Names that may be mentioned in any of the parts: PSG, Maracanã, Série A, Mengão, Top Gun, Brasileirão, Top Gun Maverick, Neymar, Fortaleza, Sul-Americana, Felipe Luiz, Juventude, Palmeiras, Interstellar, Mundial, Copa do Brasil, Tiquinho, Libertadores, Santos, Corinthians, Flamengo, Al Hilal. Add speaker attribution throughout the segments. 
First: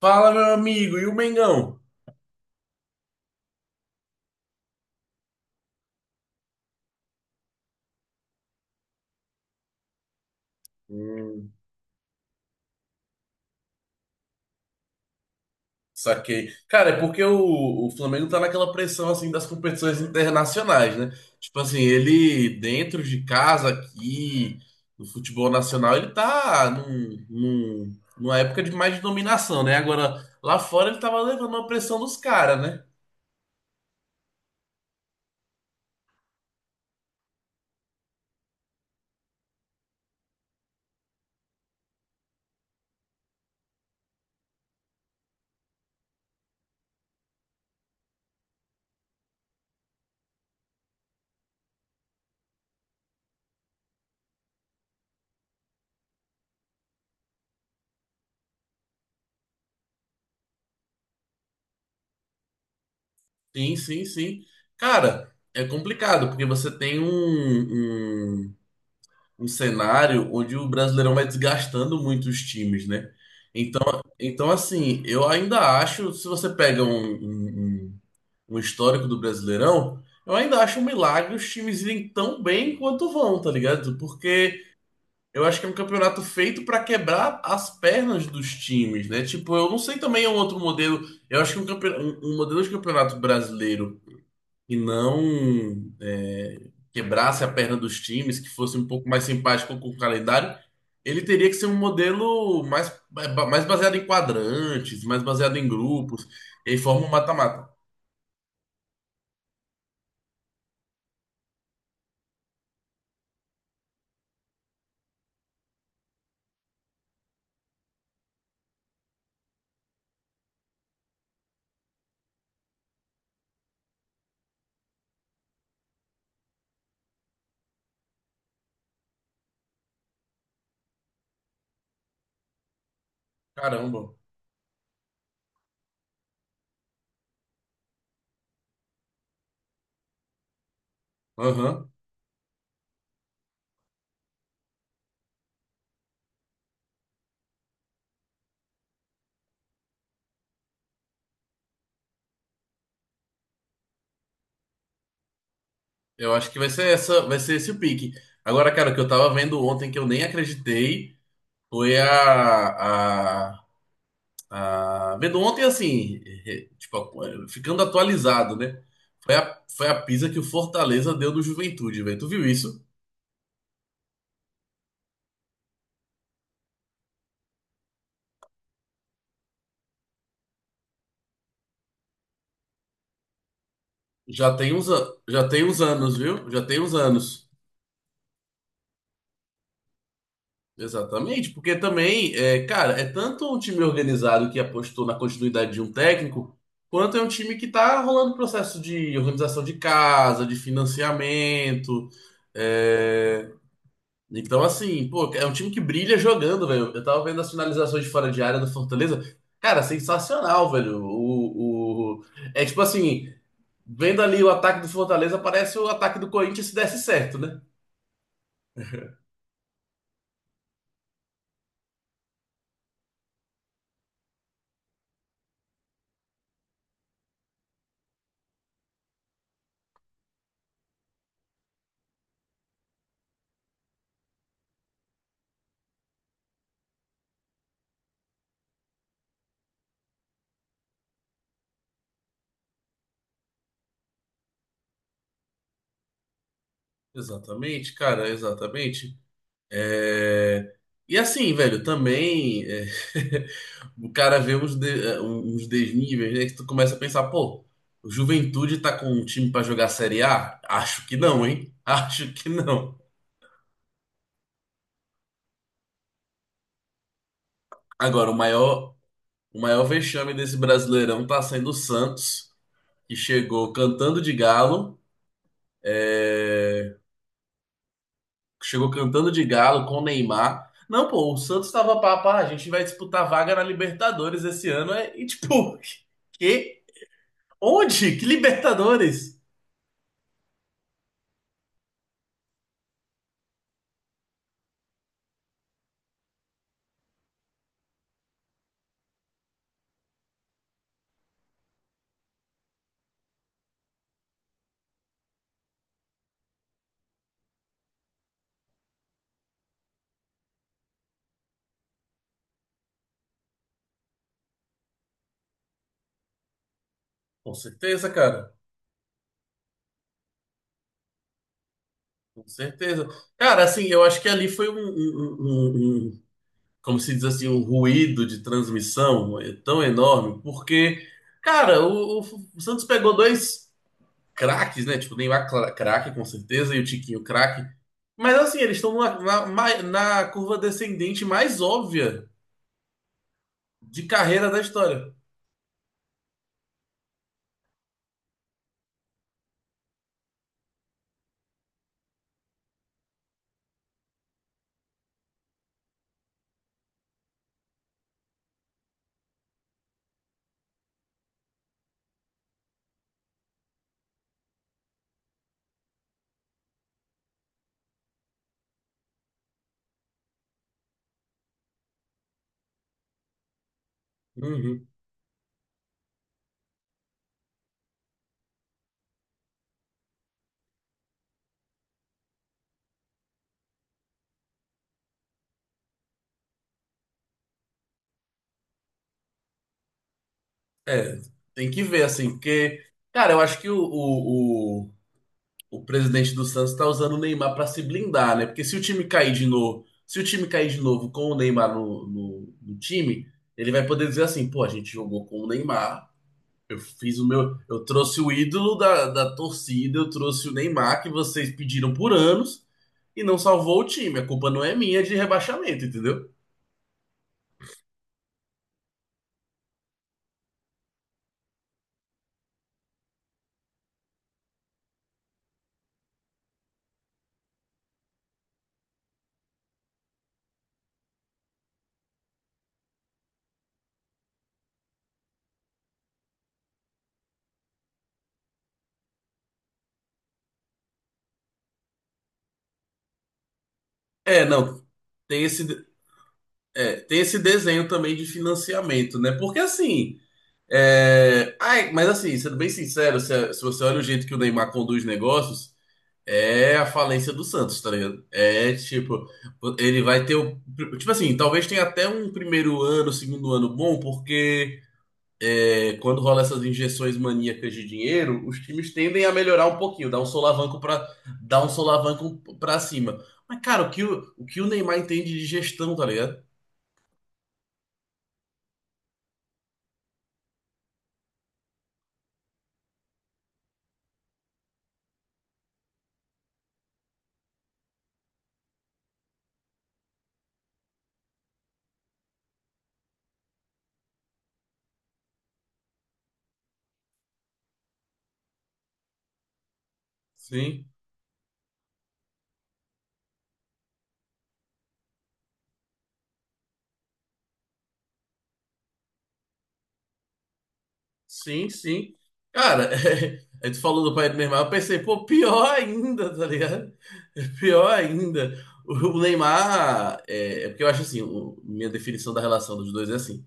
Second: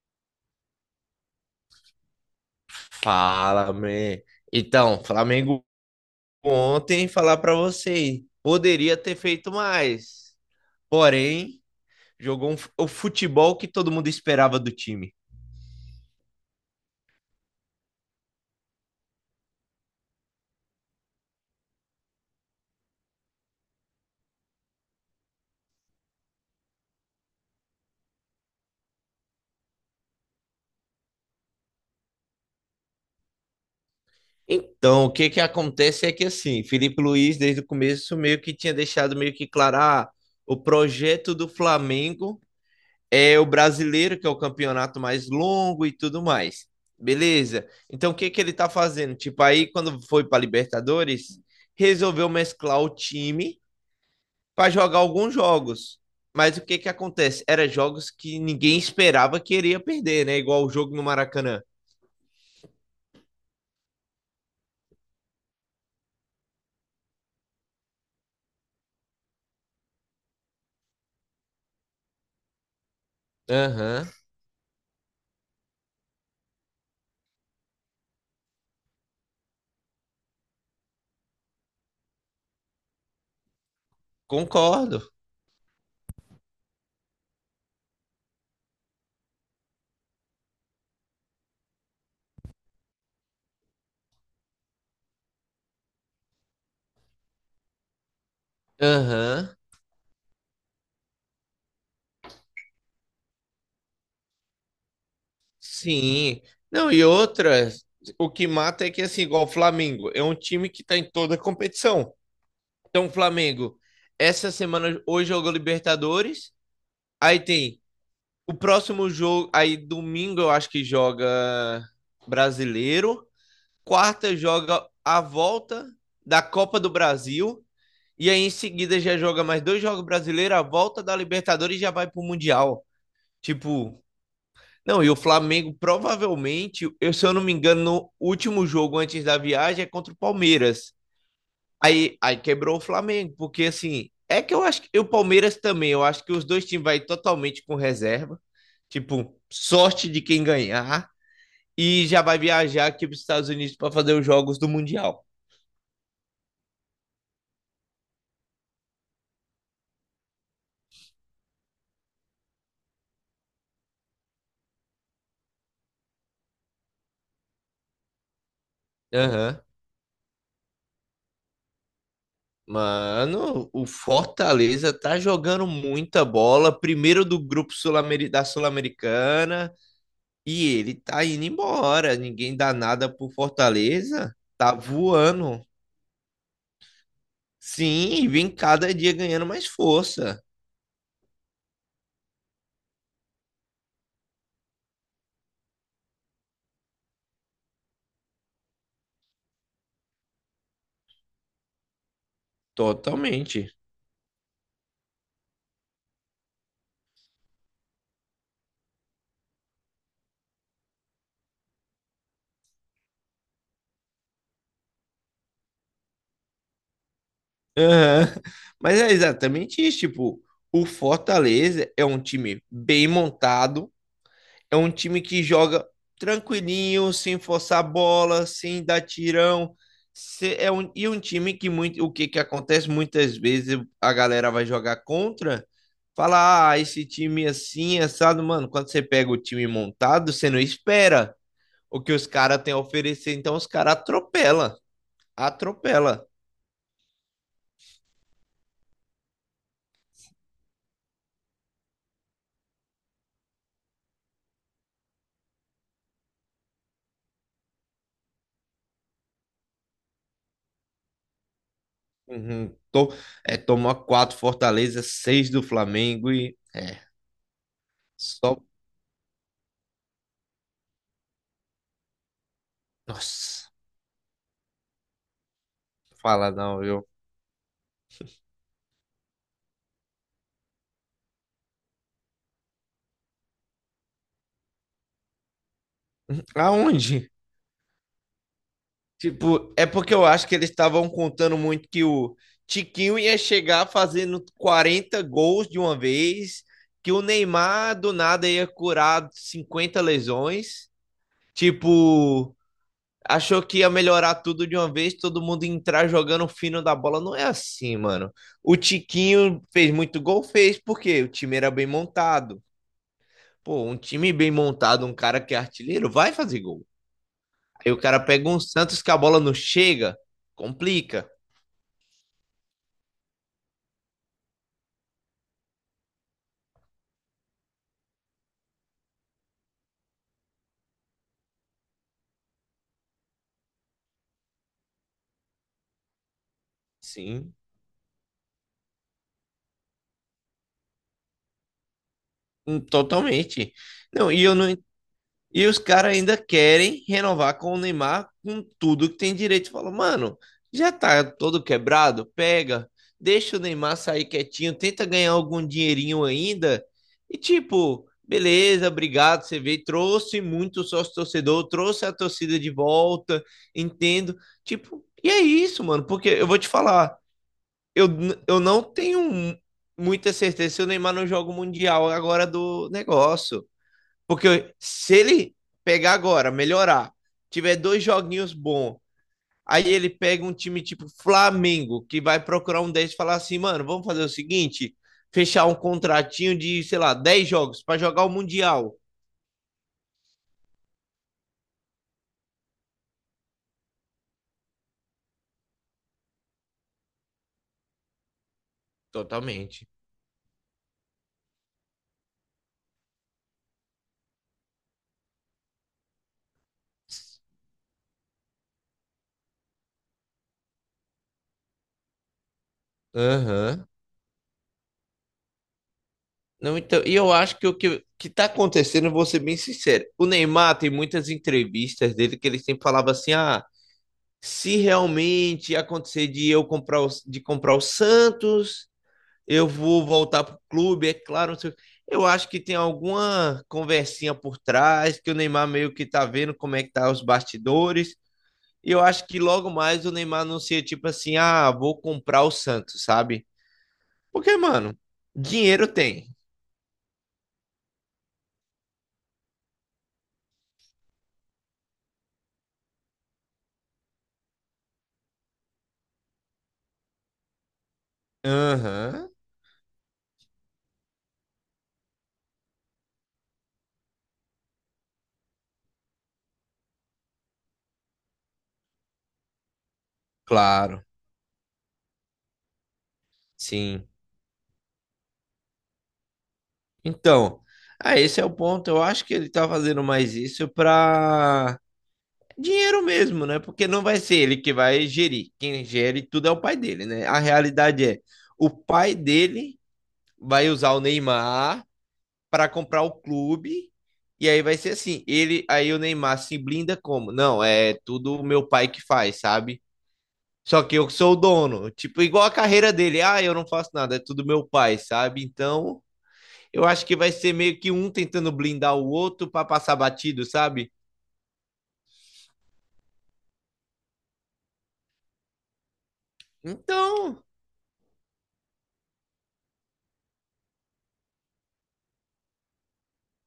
Speaker 1: Fala, meu amigo, e o Mengão?
Speaker 2: Fala, man. Então, Flamengo ontem, falar pra vocês, poderia ter feito mais.
Speaker 1: Hum,
Speaker 2: Porém, jogou o futebol que todo mundo esperava do time.
Speaker 1: Saquei. Cara, é porque o Flamengo tá naquela pressão assim das competições internacionais, né? Tipo assim, ele dentro de casa aqui, no futebol nacional, ele tá numa época de mais de dominação, né? Agora, lá fora ele tava levando uma pressão dos caras, né?
Speaker 2: Então, o que que acontece é que assim, Felipe Luiz desde o começo meio que tinha deixado meio que claro, ah, o projeto do Flamengo é o brasileiro, que é o campeonato mais longo e tudo mais. Beleza. Então, o que que ele tá fazendo? Tipo, aí quando foi para Libertadores, resolveu mesclar o time para jogar alguns jogos. Mas o que que acontece? Era jogos que ninguém esperava que iria perder, né? Igual o jogo no Maracanã.
Speaker 1: Sim, sim, sim. Cara, é complicado, porque você tem um cenário onde o Brasileirão vai desgastando muito os times, né? Então,
Speaker 2: Aham,
Speaker 1: então assim, eu ainda acho, se você pega um histórico do Brasileirão, eu ainda acho um milagre os times irem tão bem quanto vão, tá ligado? Porque
Speaker 2: concordo.
Speaker 1: eu acho que é um campeonato feito para quebrar as pernas dos times, né? Tipo, eu não sei também um outro modelo. Eu acho que um modelo de campeonato brasileiro e não é, quebrasse a perna dos times, que fosse um pouco mais
Speaker 2: Aham,
Speaker 1: simpático com o calendário, ele teria que ser um modelo mais baseado em quadrantes, mais baseado em grupos,
Speaker 2: sim.
Speaker 1: e aí
Speaker 2: Não, e
Speaker 1: forma um mata-mata.
Speaker 2: outra, o que mata é que, assim, igual o Flamengo, é um time que tá em toda competição. Então, Flamengo, essa semana hoje jogou Libertadores. Aí tem o próximo jogo. Aí domingo eu acho que joga brasileiro. Quarta joga a volta da Copa do Brasil. E aí em seguida já joga mais dois jogos brasileiros, a volta da Libertadores e já vai pro Mundial. Tipo,
Speaker 1: Caramba.
Speaker 2: não, e o Flamengo provavelmente, se eu não me engano, no último jogo antes da viagem é contra o Palmeiras.
Speaker 1: Aham.
Speaker 2: Aí, quebrou o Flamengo, porque assim, é que eu acho que e o Palmeiras também, eu acho que os dois times vai totalmente com reserva, tipo, sorte de quem ganhar e já vai viajar aqui para os Estados Unidos para fazer os jogos do Mundial.
Speaker 1: Eu acho que vai ser essa, vai ser esse o pique. Agora, cara, o que eu tava vendo ontem que eu nem acreditei foi a vendo ontem, assim, tipo, ficando atualizado, né? Foi
Speaker 2: Aham.
Speaker 1: a, foi a pisa que o Fortaleza deu no Juventude, velho. Tu viu isso?
Speaker 2: Mano, o Fortaleza tá jogando muita bola, primeiro do grupo da Sul-Americana, e ele tá indo embora. Ninguém dá nada pro Fortaleza,
Speaker 1: Já tem
Speaker 2: tá
Speaker 1: uns, já
Speaker 2: voando.
Speaker 1: tem uns anos, viu? Já tem uns anos.
Speaker 2: Sim, e vem cada dia ganhando mais força.
Speaker 1: Exatamente, porque também, é, cara, é tanto um time organizado que apostou na continuidade de um técnico, quanto é um time que tá rolando processo de organização de casa, de financiamento. É,
Speaker 2: Totalmente.
Speaker 1: então, assim, pô, é um time que brilha jogando, velho. Eu tava vendo as finalizações de fora de área do Fortaleza. Cara, sensacional, velho. É tipo assim, vendo ali o ataque do Fortaleza, parece o ataque do Corinthians se desse certo, né?
Speaker 2: Aham. Mas é exatamente isso, tipo, o Fortaleza é um time bem montado, é um time que joga tranquilinho, sem forçar a bola, sem dar tirão. É um, e um time que muito, o que que acontece muitas vezes a galera vai jogar contra, fala, ah, esse time assim, assado, mano, quando você pega o time montado, você não espera o que os caras têm a oferecer, então os caras atropela, atropela.
Speaker 1: Exatamente, cara, exatamente. É... E assim, velho, também é, o cara vê uns, uns desníveis, né? Que tu começa a pensar, pô, o Juventude tá com um time pra jogar Série A? Acho que não, hein? Acho que
Speaker 2: Uhum.
Speaker 1: não.
Speaker 2: É, tomou quatro Fortaleza, seis do Flamengo e é
Speaker 1: Agora, o
Speaker 2: só.
Speaker 1: maior... O maior vexame desse Brasileirão tá sendo o Santos, que chegou
Speaker 2: Nossa,
Speaker 1: cantando de galo,
Speaker 2: fala não,
Speaker 1: é,
Speaker 2: viu?
Speaker 1: chegou cantando de galo com o Neymar. Não, pô, o Santos tava papá, a gente vai disputar vaga na Libertadores esse ano, é- e tipo, que?
Speaker 2: Aonde?
Speaker 1: Onde? Que Libertadores?
Speaker 2: Tipo, é porque eu acho que eles estavam contando muito que o Tiquinho ia chegar fazendo 40 gols de uma vez, que o Neymar do nada ia curar 50 lesões. Tipo, achou que ia melhorar tudo de uma vez, todo mundo entrar jogando fino da bola. Não é assim, mano. O Tiquinho fez muito gol, fez, porque o time era bem montado. Pô, um time bem montado, um cara que é artilheiro, vai fazer gol.
Speaker 1: Com
Speaker 2: Aí o
Speaker 1: certeza,
Speaker 2: cara pega
Speaker 1: cara,
Speaker 2: um Santos que a bola não chega, complica.
Speaker 1: com certeza. Cara, assim, eu acho que ali foi como se diz assim, um ruído de transmissão é, tão enorme, porque, cara, o Santos pegou dois craques, né? Tipo, o Neymar craque, com certeza, e o Tiquinho
Speaker 2: Sim,
Speaker 1: craque. Mas assim, eles estão na curva descendente mais óbvia
Speaker 2: totalmente.
Speaker 1: de
Speaker 2: Não, e
Speaker 1: carreira
Speaker 2: eu
Speaker 1: da
Speaker 2: não,
Speaker 1: história.
Speaker 2: e os caras ainda querem renovar com o Neymar com tudo que tem direito. Fala, mano, já tá todo quebrado, pega, deixa o Neymar sair quietinho, tenta ganhar algum dinheirinho ainda. E tipo, beleza, obrigado, você veio, trouxe muito sócio-torcedor, trouxe a torcida de volta, entendo. Tipo, e é isso, mano, porque eu vou te falar, eu, eu não tenho muita certeza se o Neymar não joga o Mundial agora do negócio. Porque
Speaker 1: Uhum.
Speaker 2: se ele pegar agora, melhorar, tiver dois joguinhos bons, aí ele pega um time tipo Flamengo, que vai procurar um deles e falar assim, mano, vamos fazer o seguinte, fechar um contratinho de, sei lá, 10 jogos para jogar o Mundial.
Speaker 1: É, tem que ver, assim, porque, cara, eu acho que o presidente do Santos tá usando o Neymar pra se blindar, né? Porque se o time cair de novo,
Speaker 2: Totalmente.
Speaker 1: se o time cair de novo com o Neymar no time, ele vai poder dizer assim, pô, a gente jogou com o Neymar. Eu fiz o meu. Eu trouxe o ídolo da torcida, eu trouxe o Neymar, que vocês pediram por anos, e não salvou o
Speaker 2: Aham.
Speaker 1: time. A culpa não é minha de rebaixamento, entendeu?
Speaker 2: Não, então, e eu acho que o que, que tá acontecendo, eu vou ser bem sincero, o Neymar tem muitas entrevistas dele que ele sempre falava assim, ah, se realmente acontecer de eu de comprar o Santos, eu vou voltar pro clube, é claro, não sei o quê. Eu acho que tem alguma conversinha por trás, que o Neymar meio que tá vendo como é que tá os bastidores. E eu acho que logo mais o Neymar anuncia tipo assim: ah, vou comprar o Santos, sabe?
Speaker 1: É,
Speaker 2: Porque,
Speaker 1: não.
Speaker 2: mano,
Speaker 1: Tem esse,
Speaker 2: dinheiro tem.
Speaker 1: é, tem esse desenho também de financiamento, né? Porque assim. É... Ai, mas assim, sendo bem sincero, se você olha o jeito que o Neymar conduz negócios, é a falência do Santos, tá ligado? É tipo,
Speaker 2: Aham,
Speaker 1: ele vai ter o. Tipo assim, talvez tenha até um primeiro ano, segundo ano bom, porque é, quando rola essas injeções maníacas de dinheiro, os times tendem a melhorar um pouquinho, dar um solavanco
Speaker 2: claro,
Speaker 1: para dar um solavanco para cima. Mas cara,
Speaker 2: sim.
Speaker 1: o que o Neymar entende de gestão, tá ligado?
Speaker 2: Então, ah, esse é o ponto. Eu acho que ele tá fazendo mais isso pra dinheiro mesmo, né? Porque não vai ser ele que vai gerir. Quem gere tudo é o pai dele, né? A realidade é, o pai dele vai usar o Neymar para comprar o clube e aí vai ser assim, ele aí o Neymar se blinda como? Não, é tudo o meu pai que faz, sabe? Só
Speaker 1: Sim,
Speaker 2: que eu sou o dono, tipo igual a carreira dele. Ah, eu não faço nada, é tudo meu pai, sabe? Então, eu acho que vai ser meio que um tentando blindar o outro para passar batido, sabe?
Speaker 1: sim, sim. Cara, é, aí tu falou do pai do Neymar, eu pensei, pô, pior ainda, tá ligado?
Speaker 2: Então,
Speaker 1: Pior ainda. O Neymar é, é porque eu acho assim, o- minha definição da relação dos dois é assim.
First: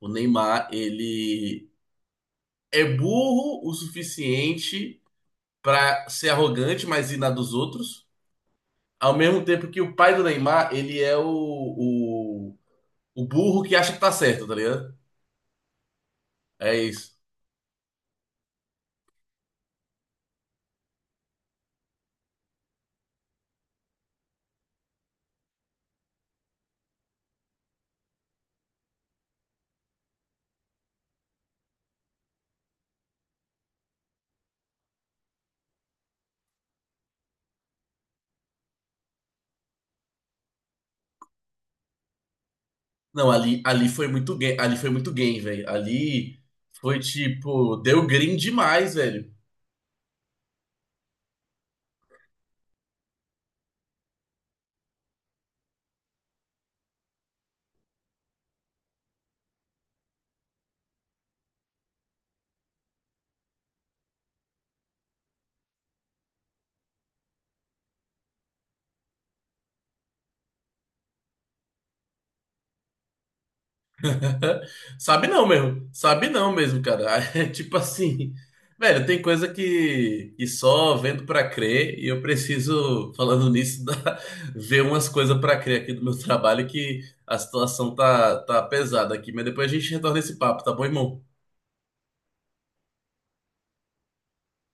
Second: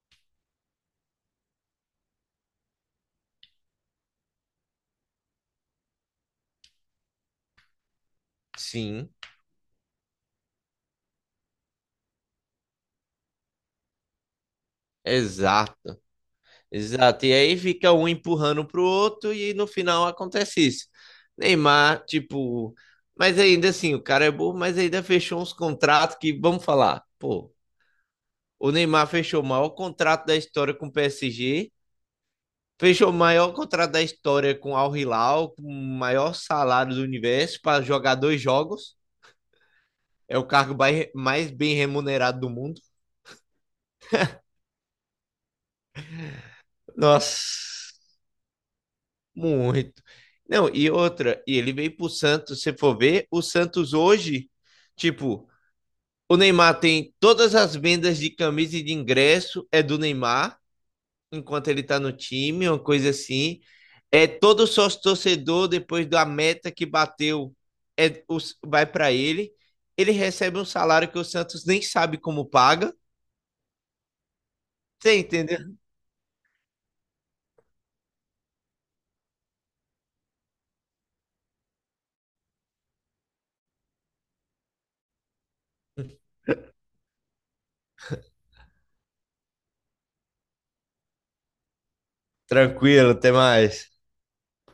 Speaker 1: O Neymar, ele é burro o suficiente pra ser arrogante, mas ir na dos outros.
Speaker 2: sim,
Speaker 1: Ao mesmo tempo que o pai do Neymar, ele é o burro que acha que tá certo, tá ligado?
Speaker 2: exato.
Speaker 1: É isso.
Speaker 2: Exato. E aí fica um empurrando pro outro e no final acontece isso. Neymar, tipo, mas ainda assim, o cara é burro, mas ainda fechou uns contratos que, vamos falar, pô, o Neymar fechou o maior contrato da história com o PSG, fechou o maior contrato da história com o Al Hilal, com o maior salário do universo para jogar dois jogos. É o cargo mais bem remunerado do mundo.
Speaker 1: Não, ali, ali foi muito game, ali foi muito game, velho. Ali foi tipo,
Speaker 2: Nossa,
Speaker 1: deu green demais, velho.
Speaker 2: muito. Não, e outra, e ele veio pro Santos, se for ver, o Santos hoje, tipo, o Neymar tem todas as vendas de camisa e de ingresso é do Neymar, enquanto ele tá no time, uma coisa assim. É todo sócio torcedor depois da meta que bateu, é o- vai para ele. Ele recebe um salário que o Santos nem sabe como paga. Você
Speaker 1: Sabe não,
Speaker 2: entendeu?
Speaker 1: mesmo. Sabe não mesmo, cara. É tipo assim, velho, tem coisa que só vendo pra crer e eu preciso, falando nisso, ver umas coisas pra crer aqui do meu trabalho que a situação tá pesada aqui. Mas depois a gente retorna esse papo, tá bom, irmão?
Speaker 2: Tranquilo, até mais.